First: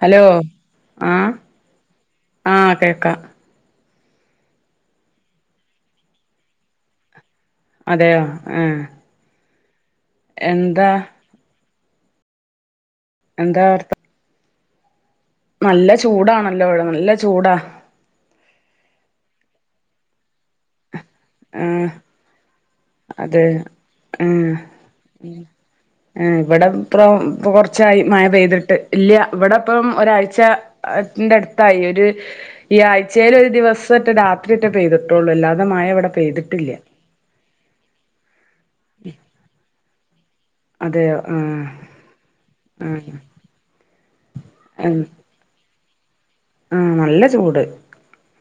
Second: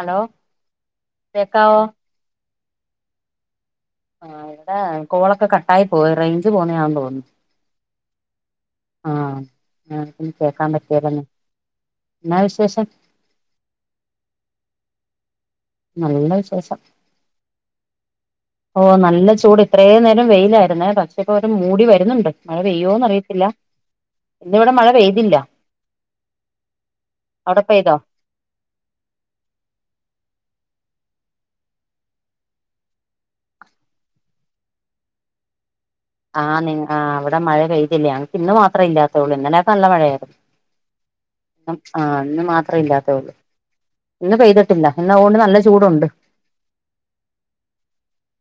Hello ആ കേക്കാവോ ആ കേക്കാ ആ ഇവടെ കോളൊക്കെ കട്ടായി പോയി റെയ്ഞ്ച് പോന്നായാന്ന് തോന്ന്ന്നു അതെയോ? ഏഹ് ആഹ നേര്ത്തൊന്നും കേക്കാം പറ്റേലേന്നു എന്നാ വിശേഷം? എന്താവർത്ത നല്ല ചൂടാണല്ലോ ഇവടെ നല്ല ചൂടാ ഓഹ് നല്ല ചൂട് ഇത്രേനേരം വെയിലായിരുന്നേ ടാ ഇവടെപ്പൊരു മൂടി ആഹ് വരുന്നുണ്ട് മഴ പെയ്യോന്നറിയത്തില്ല അതെ ഇന്നിവിടെ മഴ പെയ്തില്ല ഏഹ് ഇവടെപ്പം ഇപ്പ അവിടെ പെയ്തോ കൊർച്ചായി മഴ പെയ്ത്ട്ട് ഇല്ല്യ ഇവിടെപ്പം ഒരാഴ്ച ന്റെട്ത്തായി ഒരു ഈ ആഴ്ചേലൊരു ദിവസറ്റെ രാത്രിയെറ്റെ പെയ്തിട്ടൊള്ളൂ എല്ലാതെ മഴവെടെ ആഹ് നിങ്ങ ആ അവടെ മഴ പെയ്തില്ലേ ഞങ്ങക്കിന്ന് മാത്രേയില്ല്യാത്തൊള്ളൂ ഇന്നലെയക്കെ നല്ല മഴയായിരുന്നു അതെയോ? ആഹ് ആഹ് ഇന്ന് ആഹ് മാത്രേയില്ലാത്തൊള്ളു ഇന്ന് പെയ്തിട്ടില്ല ആഹ് ഇന്ന് ആഹോണ്ട് നല്ല ചൂടുണ്ട് ആഹ് നല്ല ചൂട്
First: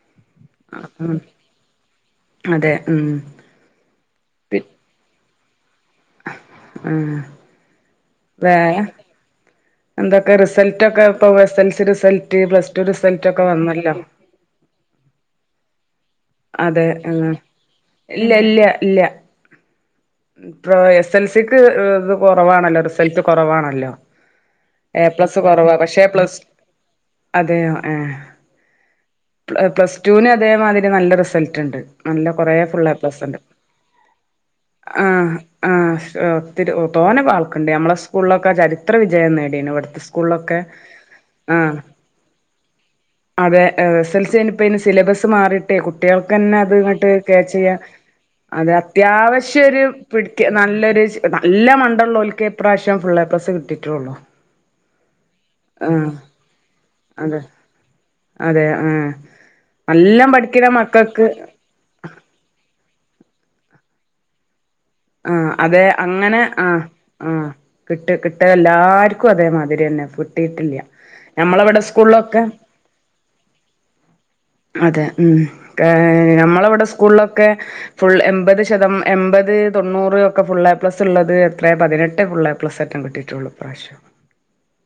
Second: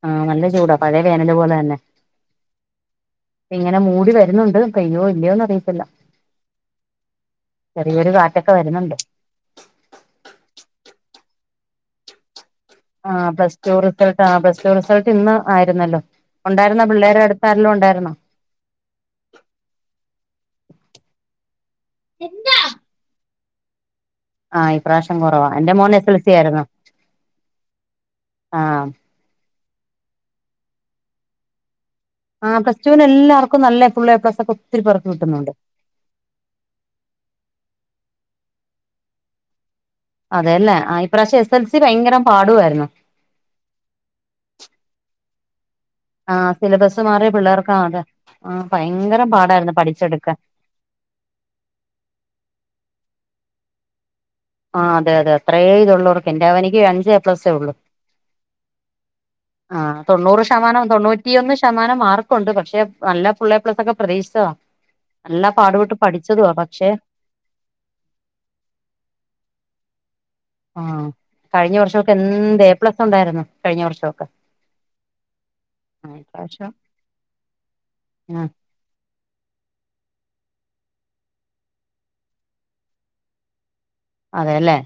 ആഹ നല്ല ചൂടാ പഴയ വേനല് പോലെന്നെ അതെ ഉം ഇങ്ങനെ മൂടി വരുന്നുണ്ട് പെയ്യോ ഇല്ലയോന്നറിയിത്തില്ല ആഹ് ചെറിയൊരു കാറ്റൊക്കെ വേ വരുന്നുണ്ട് എന്തൊക്കെ റിസൽറ്റൊക്കെ ഇപ്പ എസൽസി റിസൽട്ട് പ്ല സ് ടു റിസൽറ്റൊക്കെ വന്നല്ലോ ആ പ്ല സ് ടു റിസൽട്ട് ഇന്ന് ആയിരുന്നല്ലോ? ഉണ്ടായിരുന്നോ അതെ പിള്ളേരെ ആഹ് അടുത്ത് ആരെലും ഉണ്ടായിരുന്നോ ഇല്ല്യ ല്ല്യ ഇല്ല്യ ഇപ്രൊ എസ് എൽ സിക്ക് ഇത് കൊറവാണല്ലോ റിസൾട്ട് കൊറവാണല്ലോ? ആഹ് ഏ ഇപ്രാവശ്യം പ്ലസ് കുറവാ എന്റെ കൊറവാ മോൻ പക്ഷെ എസ് എൽ സി പ്ലസ്ടു ആയിരുന്നു അതെയോ? ആഹ് പ്ലസ്ടൂന് അതേമാതിരി നല്ല റിസൽട്ട്ണ്ട്. നല്ല കൊറേ ആഹ് പ്ലസ് ഫുള്ള് എ ടുവിന് പ്ലസ്ണ്ട് എല്ലാവർക്കും നല്ല ഫുൾ എ പ്ലസ് ഒക്കെ ഒത്തിരി പേർക്ക് ആഹ് കിട്ടുന്നുണ്ട് ആഹ് ശൊ ത്തിരി തോന ആൾക്കുണ്ട് നമ്മളെ സ്കൂളിലൊക്കെ ചരിത്ര വിജയം നേടിയിണ് ഇവിടുത്തെ സ് അതെയല്ലേ ആ ഇ പ്രാവശ്യ എസ് എൽ സി ഭയങ്കരം പാടുമായിരുന്നു. അതെ എസൽസിന്പ്പയിന് സിലബസ് മാറിയിട്ടേ കു ട്ടികൾക്ക് ആഹ് തന്നെ അത് സിലബസ് ഇങ്ങട്ട് മാറിയ പിള്ളേർക്ക് കാച്ചെയാൻ അതെ ആഹ് അത് ഭയങ്കര അത്യാവശ്യം പാടായിരുന്നു ഒരു പഠിച്ചെടുക്കാൻ പിടിക്ക നല്ലൊരുശ് നല്ല മണ്ട ഉള്ള ഒല്ക്കെ ഇപ്രാവശ്യം ഫുൾ എ പ്ലസ് കിട്ടിട്ടുള്ളു. ആഹ് അതെ അതെ അത്രേ ഇതുള്ളവർക്ക് എന്റെ അവനിക്ക് അഞ്ചേ അതെ എപ്ലസ്സേ ഉള്ളു. അതെ ആഹ് നല്ലോം തൊണ്ണൂറ് പഠി ശതമാനം തൊണ്ണൂറ്റിയൊന്ന് ശതമാനം മാർക്കുണ്ട് പക്ഷെ നല്ല ഫുള്ള് എപ്ലസ് ഒക്കെ പ്രതീക്ഷിച്ചത. ആഹ് അതെ അങ്ങനെ ആഹ് ആഹ് കിട്ട് കിട്ടിയ എല്ലാർക്കും അതേമാതിരി തന്നെ ഫു ആഹ് കഴിഞ്ഞ വർ ഷൊക്കെ എന്ത് എ പ്ലസ് ഉണ്ടായിരുന്നു കഴിഞ്ഞ വർഷൊക്കെ. അതെ ഉം കെ നമ്മളെവിടെ സ്കൂളിലൊക്കെ ഫുൾ ആ എൺപത് ശതമെ. എൺപത് തൊണ്ണൂറ് ഒക്കെ ഫുൾ എ പ്ലസ് ഉള്ളത് എത്രേ പതിനെട്ട് ഫുൾ എ പ്ലസ്റ്റ് കിട്ടിട്ടുള്ളു ഇപ്രാവശ്യം. അതെല്ലേ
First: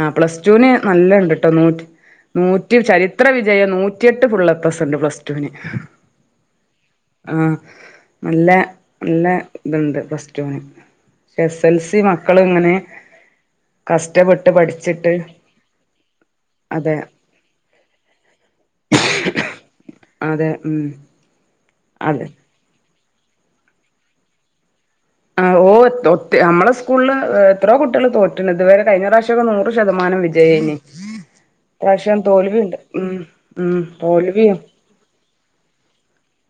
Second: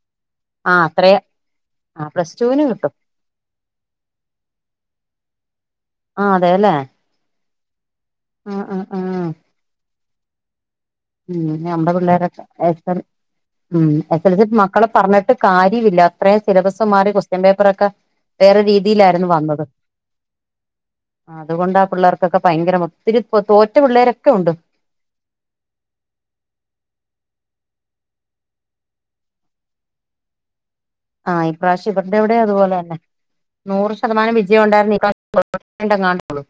ആഹ് പ്ലസ് ടുന് ആ അത്രേ നല്ലോ ഉണ്ട് ട്ടോ നൂ ആ പ്ലസ് ടുവിന് നൂറ്റി കിട്ടും ചരി ഇത്ര വിജയം നൂറ്റിയെട്ട് ഫുള്ള് എ പ്ലസ് ഉണ്ട് പ്ലസ്ടുന്. ആഹ് അതെല്ലെ? ആഹാ നല്ലേ ആ നല്ലെത്ണ്ട് പ്ലസ് ടു ന് എ ഉം സ് എൽ നമ്മുടെ സി പിള്ളേരൊക്കെ മക്കളി ഇങ്ങനെ എസ് എൽ ഉം എസ് എൽ സി കഷ്ടപ്പെട്ട് മക്കളെ പഠിച്ചിട്ട് പറഞ്ഞിട്ട് കാര്യവില്ല അത്രയും സിലബസ്സ് അതെ മാറി കൊസ് സ്റ്റ്യൻ പേപ്പറൊക്കെ വേറെ രീതിയിലായിരുന്നു വന്നത്. അതെ ഉം അതുകൊണ്ടാ അതെ പിള്ളേർക്കൊക്കെ ഭയങ്കരം ഒത്തിരി തോറ്റ പിള്ളേരൊക്കെ ഉണ്ട്. ആഹ് ഓതൊത്തി ഒ നമ്മളെ സ്കൂളിൽ എത്ര കുട്ടികൾ തോറ്റണ് ഇതുവരെ കഴിഞ്ഞ പ്രാവശ്യൊക്കെ നൂറ് ശതമാനം വി ജയേനി. ആഹ് ഇപ്രാവശ്യ ഇവരുടെ ഇവിടെ അതുപോലെ തന്നെ ഉം ഉം നൂറ് ശതമാനം തോൽവിയും വിജയം ഉണ്ടായിരുന്നുപ്പ [unintelligible] ണ്ടങ്ങാണ്ടേള്ള്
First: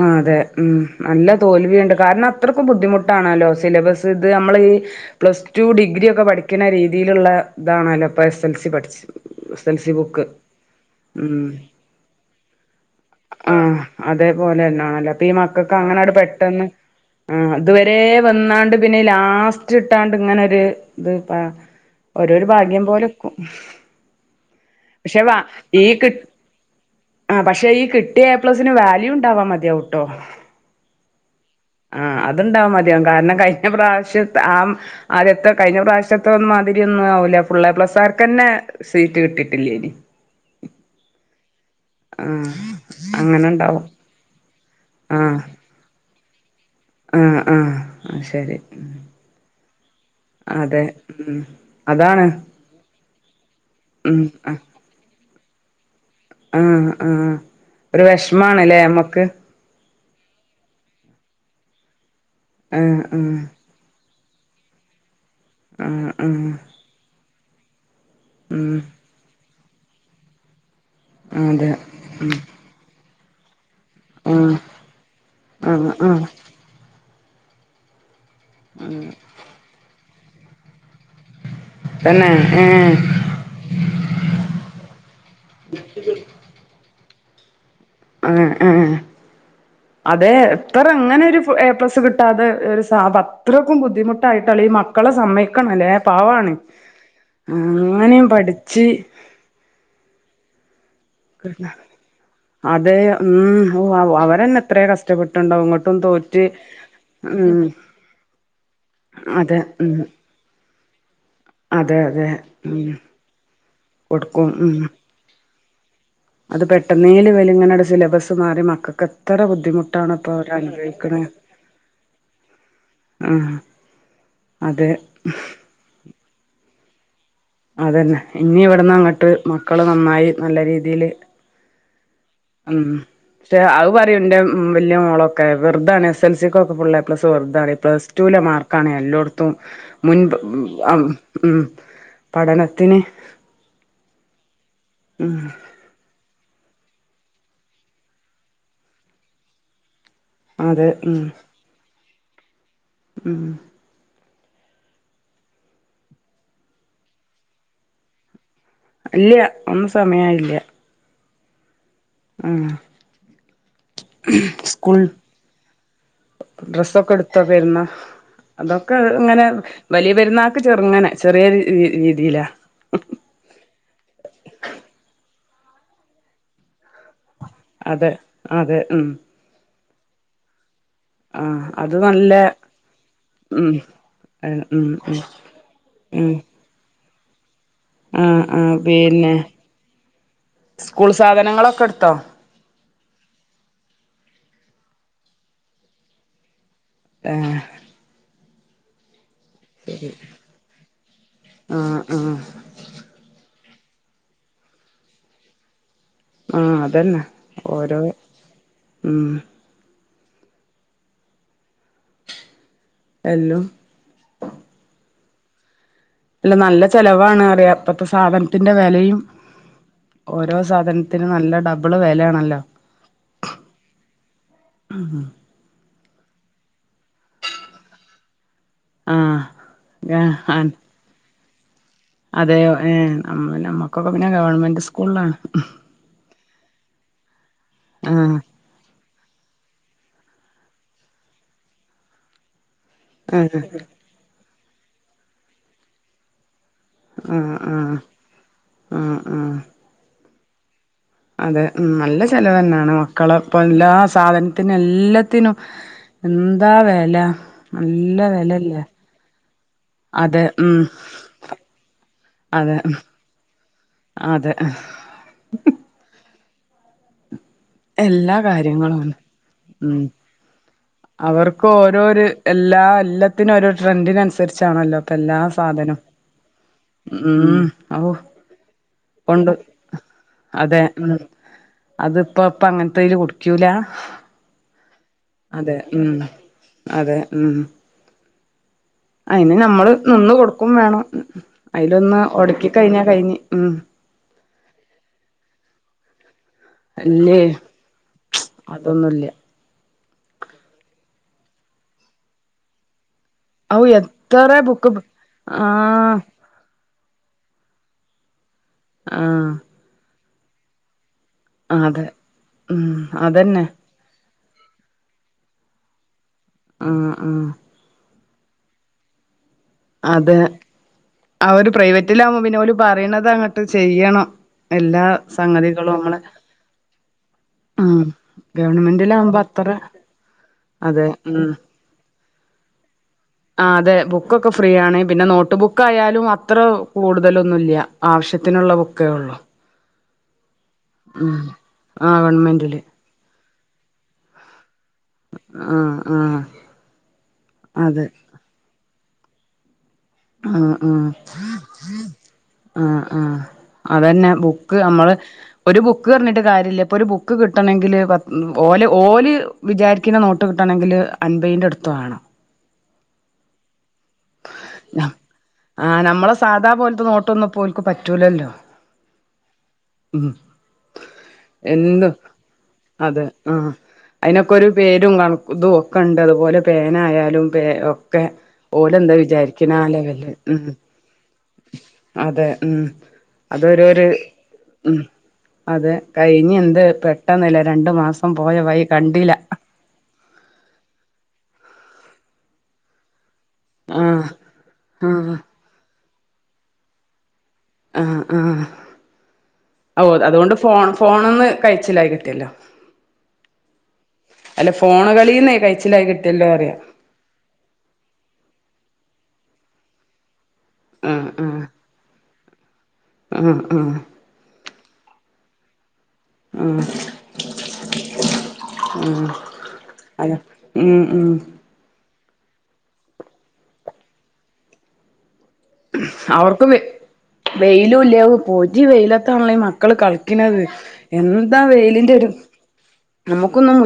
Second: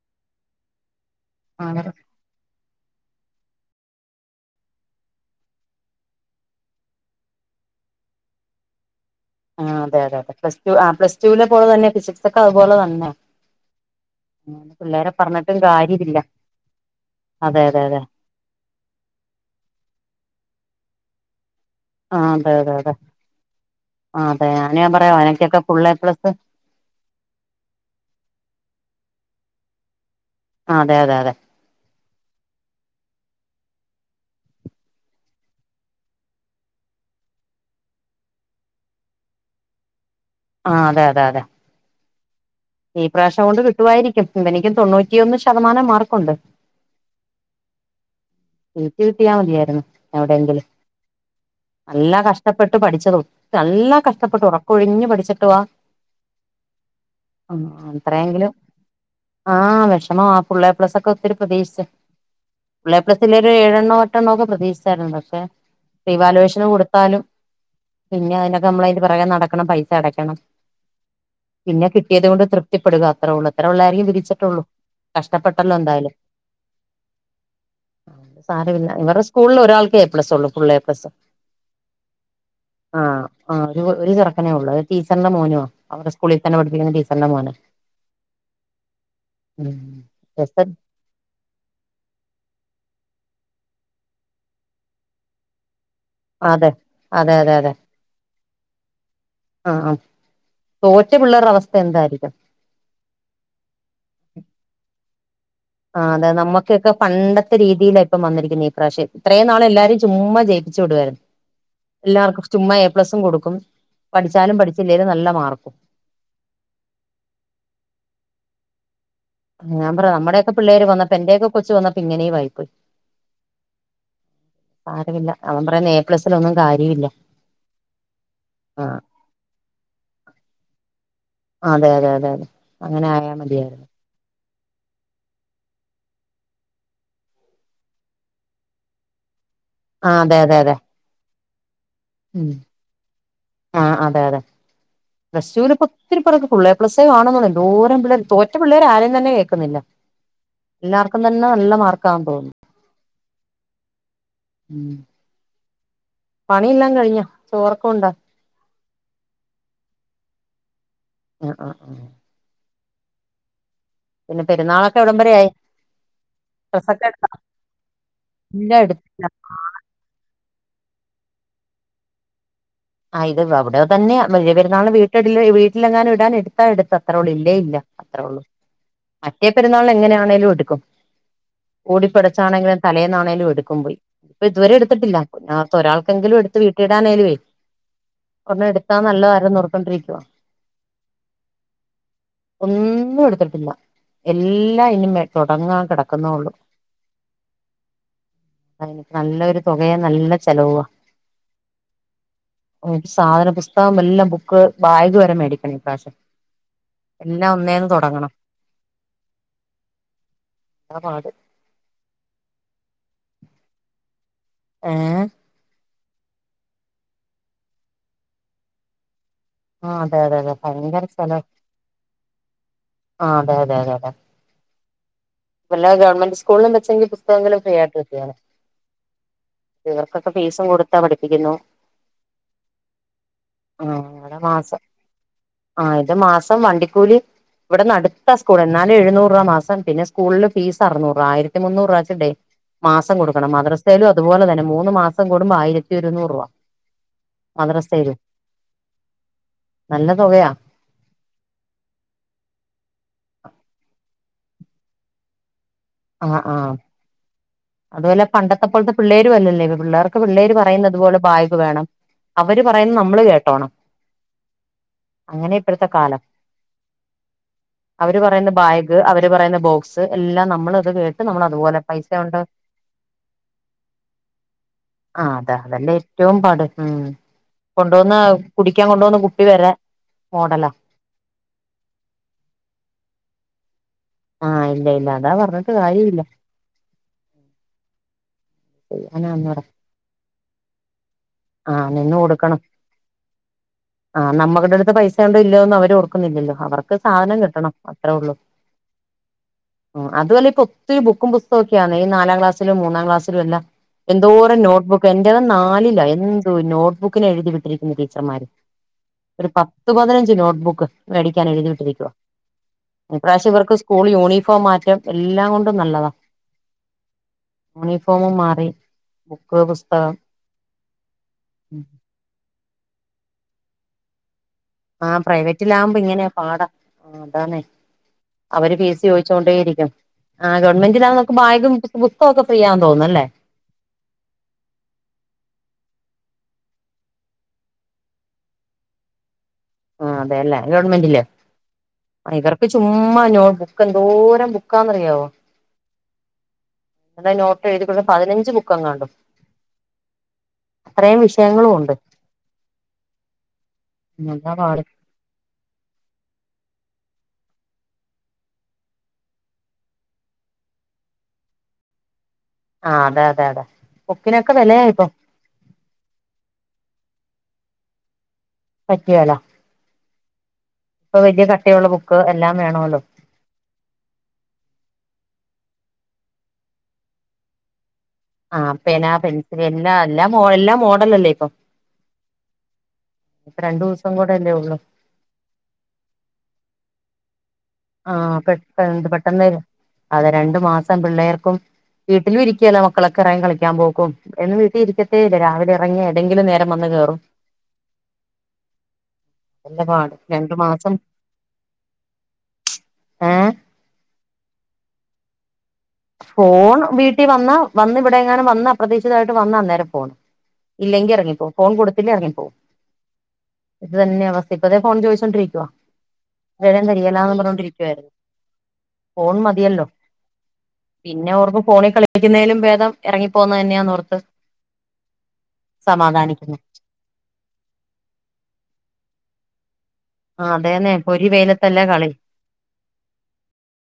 ആഹ് അതെ ഉം നല്ല ആ അതെ തോൽവിയുണ്ട് കാരണം അത്രയ്ക്കും ബുദ്ധിമുട്ടാണല്ലോ സിലബസ് ഇത് നമ്മള് ഈ പ്ലസ് ടു ഡിഗ്രി ഒക്കെ പഠിക്കുന്ന രീതിയിലുള്ള ഇതാണല്ലോ ഇപ്പൊ എസ് എൽ സി പഠിച്ച്. എസ് ആഹ് എൽ സി അതെ അതെ ബുക്ക് അതെ പ്ലസ് ടു ആ പ്ലസ്ടൂവിലെ ഉം പോലെ തന്നെ ഫിസിക്സ് ഒക്കെ അതുപോലെ തന്നെ. പോലാണല്ലോ പിള്ളേരെ അപ്പൊ ഈ പറഞ്ഞിട്ടും മക്കൾക്ക് അങ്ങനെ കാര്യമില്ല പെട്ടെന്ന് അതെ അതെ ഇതുവരേ അതെ വന്നാണ്ട് പിന്നെ ലാസ്റ്റ് ഇട്ടാണ്ട് ഇങ്ങനെ ഒരു ഇത് ഓരോരു ഭാഗ്യം പോലെക്കും. ആഹ് അതെ ഞന് ഞാൻ പറയാ പക്ഷെ വ എനിക്കൊക്കെ ഈ ഫുള് എ കി പ്ലസ്. ആഹ് പക്ഷെ ഈ കിട്ടിയ എ പ്ലസിന് വാല്യൂ ഉണ്ടാവാ മതിയാവു ട്ടോ. ആഹ് അതെ അതെ അതെ- ആഹ് അതുണ്ടാവും മതിയാവും കാരണം കഴിഞ്ഞ പ്രാവശ്യത്തേ ആ ആദ്യത്തെ കഴിഞ്ഞ പ്രാവശ്യത്തെ മാതിരി ഒന്നും ആവൂല്ല ഫുള്ള് എപ്ലസാർക്കെന്നെ. സീറ്റ് കിട്ടിട്ടില്ലെയിനി. ആഹ് അതെ അതെ അതെ. ആഹ് ഈ പ്രാവശ്യാതൊണ്ട് കിട്ടു അങ്ങനെണ്ടാവും വായിരിക്കും ഇവനിക്ക് ആഹ് തൊണ്ണൂറ്റിയൊന്ന് ശതമാനം മാർക്കൊണ്ട്. ആഹ് ആഹ് ആ ശരി. ട്ടിയാ മതിയാരിന്നു. എവിടെയങ്കിലും അതെ ഉം നല്ല അതാണ് കഷ്ടപ്പെട്ട് പഠിച്ചത് ഒ നല്ല ഉം കഷ്ടപ്പെട്ട് ഉറ ആഹ് ക്കൊഴിഞ്ഞു പഠിച്ചിട്ടുവാ ആഹ് ആഹ് ഒരു വിഷമാണ്ല്ലേ മ്മക്ക് ആഹ് വെഷമവ ആ ഫുള്ള് എ പ്ലസ് ഒക്കെ ഒത്തിരി പ്രതീക്ഷിച്ചേ ആഹ് പ്ലസില് ആഹ് ഒരു ഏഴെണ്ണോ പട്ടേണ്ണോ ക്കെ പ്രതീക്ഷിച്ചായിരുന്നു പക്ഷെ ആഹ് ആഹ് റീവാലുവേഷന് കൊടുത്താലും പിന്നെ അതിന് ഒക്കെ ഉം നമ്മള് പൊറകെ നടക്കണം പൈസ അടയ്ക്കണം അതെ പിന്നെ കിട്ടിയത് ഉം കൊണ്ട് തൃ പ്ത്തിപ്പെടുക അത്ര ഒള്ള് അത്ര ഒള്ള് ആയിരിക്കും വിധിച്ചിട്ട് ഒള്ളൂ കഷ്ടപ്പെട്ടല്ലോ ആഹ് ആഹ് എന്തായാലും ആഹ് സാരവില്ല ഇവറടെ സ്കൂളിൽ ഒരാൾക്കേ എ പ്ലസ് ഒള്ളൂ ഫുള്ള് എ പ്ലസ് തന്നെ ഏഹ് ആഹ് ഒരു ഒര് ചെറക്കനേ ഒള്ളൂ അത് ടീച്ചറിന്റെ മോനോ അവറടെ സ്കൂളിൽ തന്നെ പഠിപ്പിക്കുന്ന ടിച്ചറിന്റെ മോന് ആഹ് ആഹ് അതെ എത്ര അങ്ങനെ ഒരു ഫ് എ പ്ലസ് കിട്ടാതെ ഒരു സ അം അത്രക്കും ബുദ്ധി ആയിട്ടുള്ള ഈ മക്കളെ സമ്മക്കണല്ലേ പവാണ് അതെ അതെ അതെ ഉം അങ്ങനെയും പഠിച്ച് ആഹ് ആഹ് തോറ്റ പിള്ളറടെ അവസ്ഥ എന്തായിരിക്കും അതെ ഉം ഓ വാ വോ അവരന്നെ എത്രയ കഷ്ടപ്പെട്ട് ഉണ്ടാവും അങ്ങോട്ട് ആഹ് അതെ നമ്മക്ക് ഇക്കെ പണ്ടത്തെ രീതിലാ ഇപ്പം വന്നിരിക്കുന്നെ ഈ പ്രാവശ്യം ഇത്രയും അതെ നാള്‌ എല്ലാരം ഉം ചുമ്മാ ജയി ച്ചൂ വിട്വാര്ന്ന് അതെ അതെ എല്ലാർക്കും ചുമ്മാ ഉം എ പ്ലസും കൊടുക്കും കൊടുക്കും പഠിച്ചാലും ഉം പഠിച്ചില്ലേലും നല്ല മാർക്കും അത് പെട്ടെന്നേല് വെലങ്ങന ഒരു സിലബസ് മാറി മക്കൾക്ക് ഞാൻ ബുദ്ധിമുട്ടാണ് പറയുവാ ഇപ്പോ നമ്മടെ ഒക്കെ പിള്ളേര് വന്നപ്പോ അവരനുഭവിക്കണെ എന്റെ ഒക്കെ കൊച്ചു വന്നപ്പോ ഇങ്ങനെയും ആയിപ്പോയി ആഹ് അതെ സാരമില്ല അവൻ പറയുന്നത് ഏ പ്ലസിലൊന്നും കാര്യവില്ല അതന്നെ ഇനി ഇവിടന്ന് അങ്ങോട്ട് മക്കള് നന്നായി നല്ല രീതിയില് അത അതെ അതെ അതെ അങ്ങനെ ആയാ മതി ഏആവൂ അത് പറയും എന്റെ വെല്യ മോള് ഒക്കെ വെുതാണ് എസ് എൽ സി ഒക്കെ ഫുള്ള് എ പ്ലസ് വെറുതാണ് പ്ലസ്ടുലെ മാർക്കാണ് എല്ലോടത്തും തു ആ മുൻപ് അതെ അതെ അതെ ആഹ് ഉം ഉം ഉം പഠനത്തിന് ആഹ് അതെ അതെ ഉം പ്ലസ്ടുവില് ഇപ്പ ഒതിരി പെർക്ക് ഫുള്ള് എ പ്ലസെ കാണുന്നെ ഒള്ളൂ എന്തോരം പിള്ളേര് തോറ്റ പിള്ളേര് ആരും തന്നെ കേൾക്കുന്നില്ല അതെ ഉം എല്ലാർക്കും തന്നെ നല്ല മാർക്കാന്ന് തോന്നുന്നു ഉം ഉം പണി ഇല്ലാം കഴിഞ്ഞ ചോറക്ക വെന്താ ഇല്ല്യ ഒന്നും സമയയില്ല ആഹ് ആഹ് ആഹ് ആഹ് പിന്നെ പെരുന്നാള് ഒക്കെ സ്കൂൾ എവിടം വരെ ആയി ഡ്രസ്സൊക്കെ എടുത്ത പരുന്ന ഇല്ല അതൊക്കെ അഹ് എടുത്തില്ല ഇങ്ങനെ വലിയ പെരുന്നാൾക്ക് ചെറുങ്ങനെ ചെറിയ രീതിയിലാ ആഹ് ഇത് വാ അവിടെ തന്നെ വെല്ല്യ പെരുന്നാൾ വീട്ടിൽ ഇടില്ല വീട്ടിലെങ്ങാനും ഇടാനെ താട്ത്ത അത്ര ഒള്ളേ ഇല്ലേ ഇല്ല അതെ അത്രള്ളൂ അതെ ഉം മറ്റേ പെരുന്നാൾ എങ്ങനെ ആണെങ്കിലും എടുക്കും ആഹ് അത് നല്ല ഓടിപ്പെടച്ച് ആണെങ്കിലും തലേന്ന് ആണെങ്കിലും ഉം എടുക്കും പോയി ഇപ്പ ഉം ഇതുവരെ ഉം എടുത്തിട്ടില്ല ഉം അപ്പം ഒരാൾക്ക് ഉം എങ്കിലും എടുത്ത് വീട്ടിടാനായലുവേ ആഹ് ആഹ് പിന്നെ ഓർത്തോണ്ടിരിക്കുവാ സ്കൂൾ സാധനങ്ങള് ഒക്കെ എടുത്തോ ഒന്നും എടുത്തിട്ടില്ല എല്ലാം ഇനി മേ തുടങ്ങാൻ കിടക്കുന്നേ ഒള്ളൂ ആഹ് അഹ് എനിക്ക് നല്ലൊരു തൊകേ നല്ല ചെലവുവാ ആഹ് ആഹ് ഓം സാധന പുസ്തകം എല്ലാം ബുക്ക് ബാഗ് വരെ മേടിക്കണ ഇപ്രാവശ്യം ആഹ് അതന്നെ എല്ലാം ഒന്നേന്ന് ഓരോ തൊടങ്ങണം ഉം ആതാ പാട് ഹലോ ഏഹ് അല്ല നല്ല ചെലവാണ് അറിയ ഇപ്പത്തെ സാധനത്തിന്റെ വെലയും ആഹ് അതെ അതെ അതെ ഓരോ ഭയങ്കര സാധനത്തിന് ചെലവ് നല്ല ഡബിള് വെലയാണല്ലോ ആഹ് അതെ അതെ അതെ അതെ ഉം ആഹ് വല്ല ഗവമെന്റ് സ്കൂളില വച്ചെങ്കിൽ പുസ്തകങ്ങള ഫീ ആയിട്ട്രിക്കയാണ് ആഹ് ഇവർക്കൊക്കെ ഫീസും കൊടുത്താ പഠിപ്പിക്കുന്നു അതെ മ്മ നമ്മക്കൊക്കെ പി- ടെ മാസം ആ ഇത് മാസം- വണ്ടിക്കൂലി ഇവിടെ നടുത്ത ആഹ് സ്കൂള- എന്നാലും എഴുന്നൂറ് രൂപ മാസം- പിന്നെ സ്കൂളിൽ ഫീ ആരുന്നൂർ, ആയിരത്തി മുന്നൂറ് രൂപച്ചുഡെയിലി, മാസം കൊടുക്കണം. ആഹ് മദ്രസയിലും, അതുപോലെ തന്നെ മൂന്ന് മാസം കൂടുമ്പോ ആയിരത്തിരുന്നൂറ് രൂപ. ഉം ഉം മദ്രസയിലും ഉം ഉം... നല്ല തുകയാ. അതെ ഉഉം നല്ല ചെിലവ് തന്നാണ്, മക്കള ഇപ്പോ എല്ലാ സാധനത്തിനും, എല്ലാത്തിനും. ആഹ് ആഹ് എന്താ വില നല്ല വിലല്ലേ. പിള്ളേര് വല്ലേ, പിള്ളേർക്ക് പിള്ളേര്- പറയുന്നതുപോലെ ബാഗ് വേണം. അവര് അതെ പറയുന്നത് നമ്മള് കേട്ടോണം. അതെ. അങ്ങനെ ഇപ്പോഴത്തെ കാലം. അവര് എല്ലാ പറയുന്ന ബാഗ് കാര്യങ്ങളും അവര്- പറയുന്ന ഉം ബോക്സ് എല്ലാം നമ്മള്, അവർക്ക് ഓരോരു എല്ലാ എല്ലാത്തിനും ഒരു ട്രെൻഡിനനുസരിച്ചാണല്ലോ? അപ്പോ ആഹ് എല്ലാ അതെ അതല്ലേ സാധനം. ഏറ്റവും പാട് ഉം ഉം ഔ കൊണ്ടുവന്ന്- കുടിക്കാൻ കൊണ്ട വന്ന് കുട്ടി കൊണ്ട് വരെ മോഡലാ. അതെ അതിപ്പോ ഇപ്പ അങ്ങനത്തൽ കുടിക്കൂല. ആഹ ഇല്ല, ഇല്ല അതാ പറഞ്ഞിട്ട് അതെ കാര്യ ഉം ഇില്ല. അതെ അതിന് നമ്മള് നിന്ന് കൊടുക്കും- വേണം, ആഹ് അതിലൊന്ന് ഒടക്കി കഴിഞ്ഞാ കഴിഞ്ഞു. ഉം.. ആ് നമ്മുടെ അടുത്ത് പൈസ- ഉണ്ടോ ഇല്ലോന്നും അവര്- ഓർക്കുന്നില്ലല്ലോ അവർക്ക്- ക്ക് സാധനം ഇല്ലേ കിട്ടണം അത്രേ ഉള്ളൂ. അതൊന്നുല്ല ഉ അതുവല്ല ഇപ്പ ഒത്തിരി ബുക്കും, പുസ്തക ഒക്കെയാണ് ഈ, നാലാംക്ലാസിലും, മൂന്നാം ക്ലാസില്. ഔ എത്ര എന്തോരം ബുക്ക് നോട്ട്ബുക്ക് എറത നാലി- ആഹ് നോട്ട്ബുക്കന് എഴുതി വിട്ടിരിക്കുന്ന- ടീച്ചർമാര് ഒരു ആഹ് പത്തു പതിനഞ്ച് നോട്ട്ബുക്ക്. മേടിക്കാൻ എഴുതി അതെ വിട്ടിരിക്കുവ, ഉം ഇപ്രാവശ്യം അതന്നെ ഇവർക്ക്- സ്കൂൾ യൂണിഫോം മാറ്റം എല്ലാം കൊണ്ടും നല്ലതാണ്. ആഹ ആഹാ. യൂണിഫോം മാറി ബുക്ക്. പുസ്തകം അത് അവ ഒരു, പ്രൈവറ്റിലാവകുമ്പോ പിന്നെ, പോല പറയണത് അങ്ങോട്ട് ചെയ്യണം. എല്ലാ ആഹ പ്രൈവറ്റില സംഗതികളും ആവുമ്പോ നമ്മള് ഇങ്ങനെ പാടാ. ആ അതാണെ ഉം അവര് പി. സി- ചോദിച്ചോ ഗവൺമെന്റിലാവുമ്പോ അത്ര കൊണ്ടേയിരിക്കും, ആഹാ ഗവൺമെന്റ അതെ നക്കെ ഉം ഭാഗം. പുസ്തമൊക്കെ ചെയ്യാൻ തോന്നുന്നുല്ലേ. ആ അതെ ബുക്കൊക്കെ ഫ്രീ ആണ്, പിന്നെ നോട്ട് ബുക്ക് ആയാലും അത്ര കൂടുതലൊന്നുല്ല. ആവശ്യത്തിനുള്ള ബുക്കേ ഉള്ളൂ. ആഹാ അതെയല്ലേ, ഗവൺമെന്റല്ലേ ആ ഇവർക്ക് ഗവൺമെന്റില് ചുമ- അരോട് ബുക്ക്, എന്തോരം ബുക്കാറിയാവോ. ആ ആ നോട്ട് എഴുതിക്കണ്ട് അതെ പതിനഞ്ച് ബുക്കങ്ങാണ്ടോ. ആഹ, ആഹ. ഉണ്ട് ആഹ, ആഹ അതന്നെ എന്താ ബുക്ക് പാട് നമ്മള്, ഒരു ബുക്ക് പറഞ്ഞിട്ട് കാര്യല്ല, ഇപ്പോ ഒരു ബുക്ക് കിട്ടണെങ്കില് ഓല, ഓല്. വിചാരിക്കുന്ന നോട്ട് കിട്ടണമെങ്കിൽ അൻപതിൻ്റെ അടുത്തണ്. ആഹാ അതെ, അതെ, അതെ, ബുക്കിനൊക്കെ വിലയായിപ്പോ. ആഹ് നമ്മളെ സാധാ പോലത്തെ, നോട്ടൊന്നും പോലക്ക് പറ്റൂലല്ലോ. പറ്റെല. ഉം. ഇപ്പോ വലിയ കട്ടയുള്ള ബുക്ക് എല്ലാം വേണല്ലോ? ആഹാ അതിനൊക്കെ ഒരു പേരും കണും, ഇതും ഒക്കെ ഉണ്ട്. അതുപോലെ പേനയാലും പേ- ഒക്കെ ആ പേന ഓലെന്താ പെൻസിൽ വിചാരിക്കണ ആ എല്ലാ എല്ലാ ലെവല് ഉം എല്ലാ മോഡലല്ലേ ഇപ്പം അതെ ഉം ഇപ്പ രണ്ടു അതരുരു. ദിവസം ഉള്ളൂ. ഉം അതെ കഴിഞ്ഞു, പെട്ടെന്നല്ലേ രണ്ടു മാസം പോയ വൈ കണ്ടില്ല. അതെ രണ്ടു മാസം പിള്ളേർക്കും വീട്ടിലും ഇരിക്കല്ല മക്കളൊക്കെ ഇറിങ്ങി കളിക്കും. ക്ക്യൻ പോക്കും ആഹ് എന്നും വീട്ടിൽ ഇരിക്കത്തേ ആഹ് ഇല്ല. രാവിലെ ഇറങ്ങി ഏതെങ്കിലും നേരം വന്ന് കേയറും. ആഹ് ആഹ്. പാട് രണ്ടു അതുകൊണ്ട് ഫോൺ മാസം ഫോണന്ന് കഴിച്ചില്ലായികി ട്ടില്ലോ ഏ അല്ലാ ഫോണ്കളിന്ന് കയ് ഫോൺ വീട്ടിൽ വന്നാ, വന്ന് ഇവിടെ എങ്ങാനും വന്ന, അപ്രാതീക്ഷിതായിട്ട് വന്നാ അന്നേരം ഫോണ്. ഇല്ലെങ്കി ആഹ് ഇറങ്ങിപ്പോ ഫോൺ കൊടുത്തില്ലേ ഇറങ്ങിപ്പോവും ഉും ഉും തന്ന അവസ്ഥ ഇപതെ ഫോൺ ചോയിച്ചോണ്ടിരിക്കുവോ. ഇടം ശെരിയലാന്ന് പറഞ്ഞൊണ്ടിരിക്കുവായിരുന്നു. ആഹ് ആഹ് ഫോൺ മതിയല്ലോ അതെ ഉം പിന്നെ ഉം ഓർക്കും ഫോണിൽ കളിപ്പിക്കുന്നേലും ബേദം ഇറങ്ങിപ്പോകുന്ന തന്നെയാന്ന് ഓർത്ത്. അവർക്ക് വെയ് വെയിലും ഇല്ല പൊരി വെയിലത്താണല്ലോ ഈ മക്കള് കളി ആ ക്ണ്ത്. അതേന്നെ പൊരി എന്താ വെയിലത്തല്ലേ കളി വെലിന്റെരു നമുക്കൊന്നും മു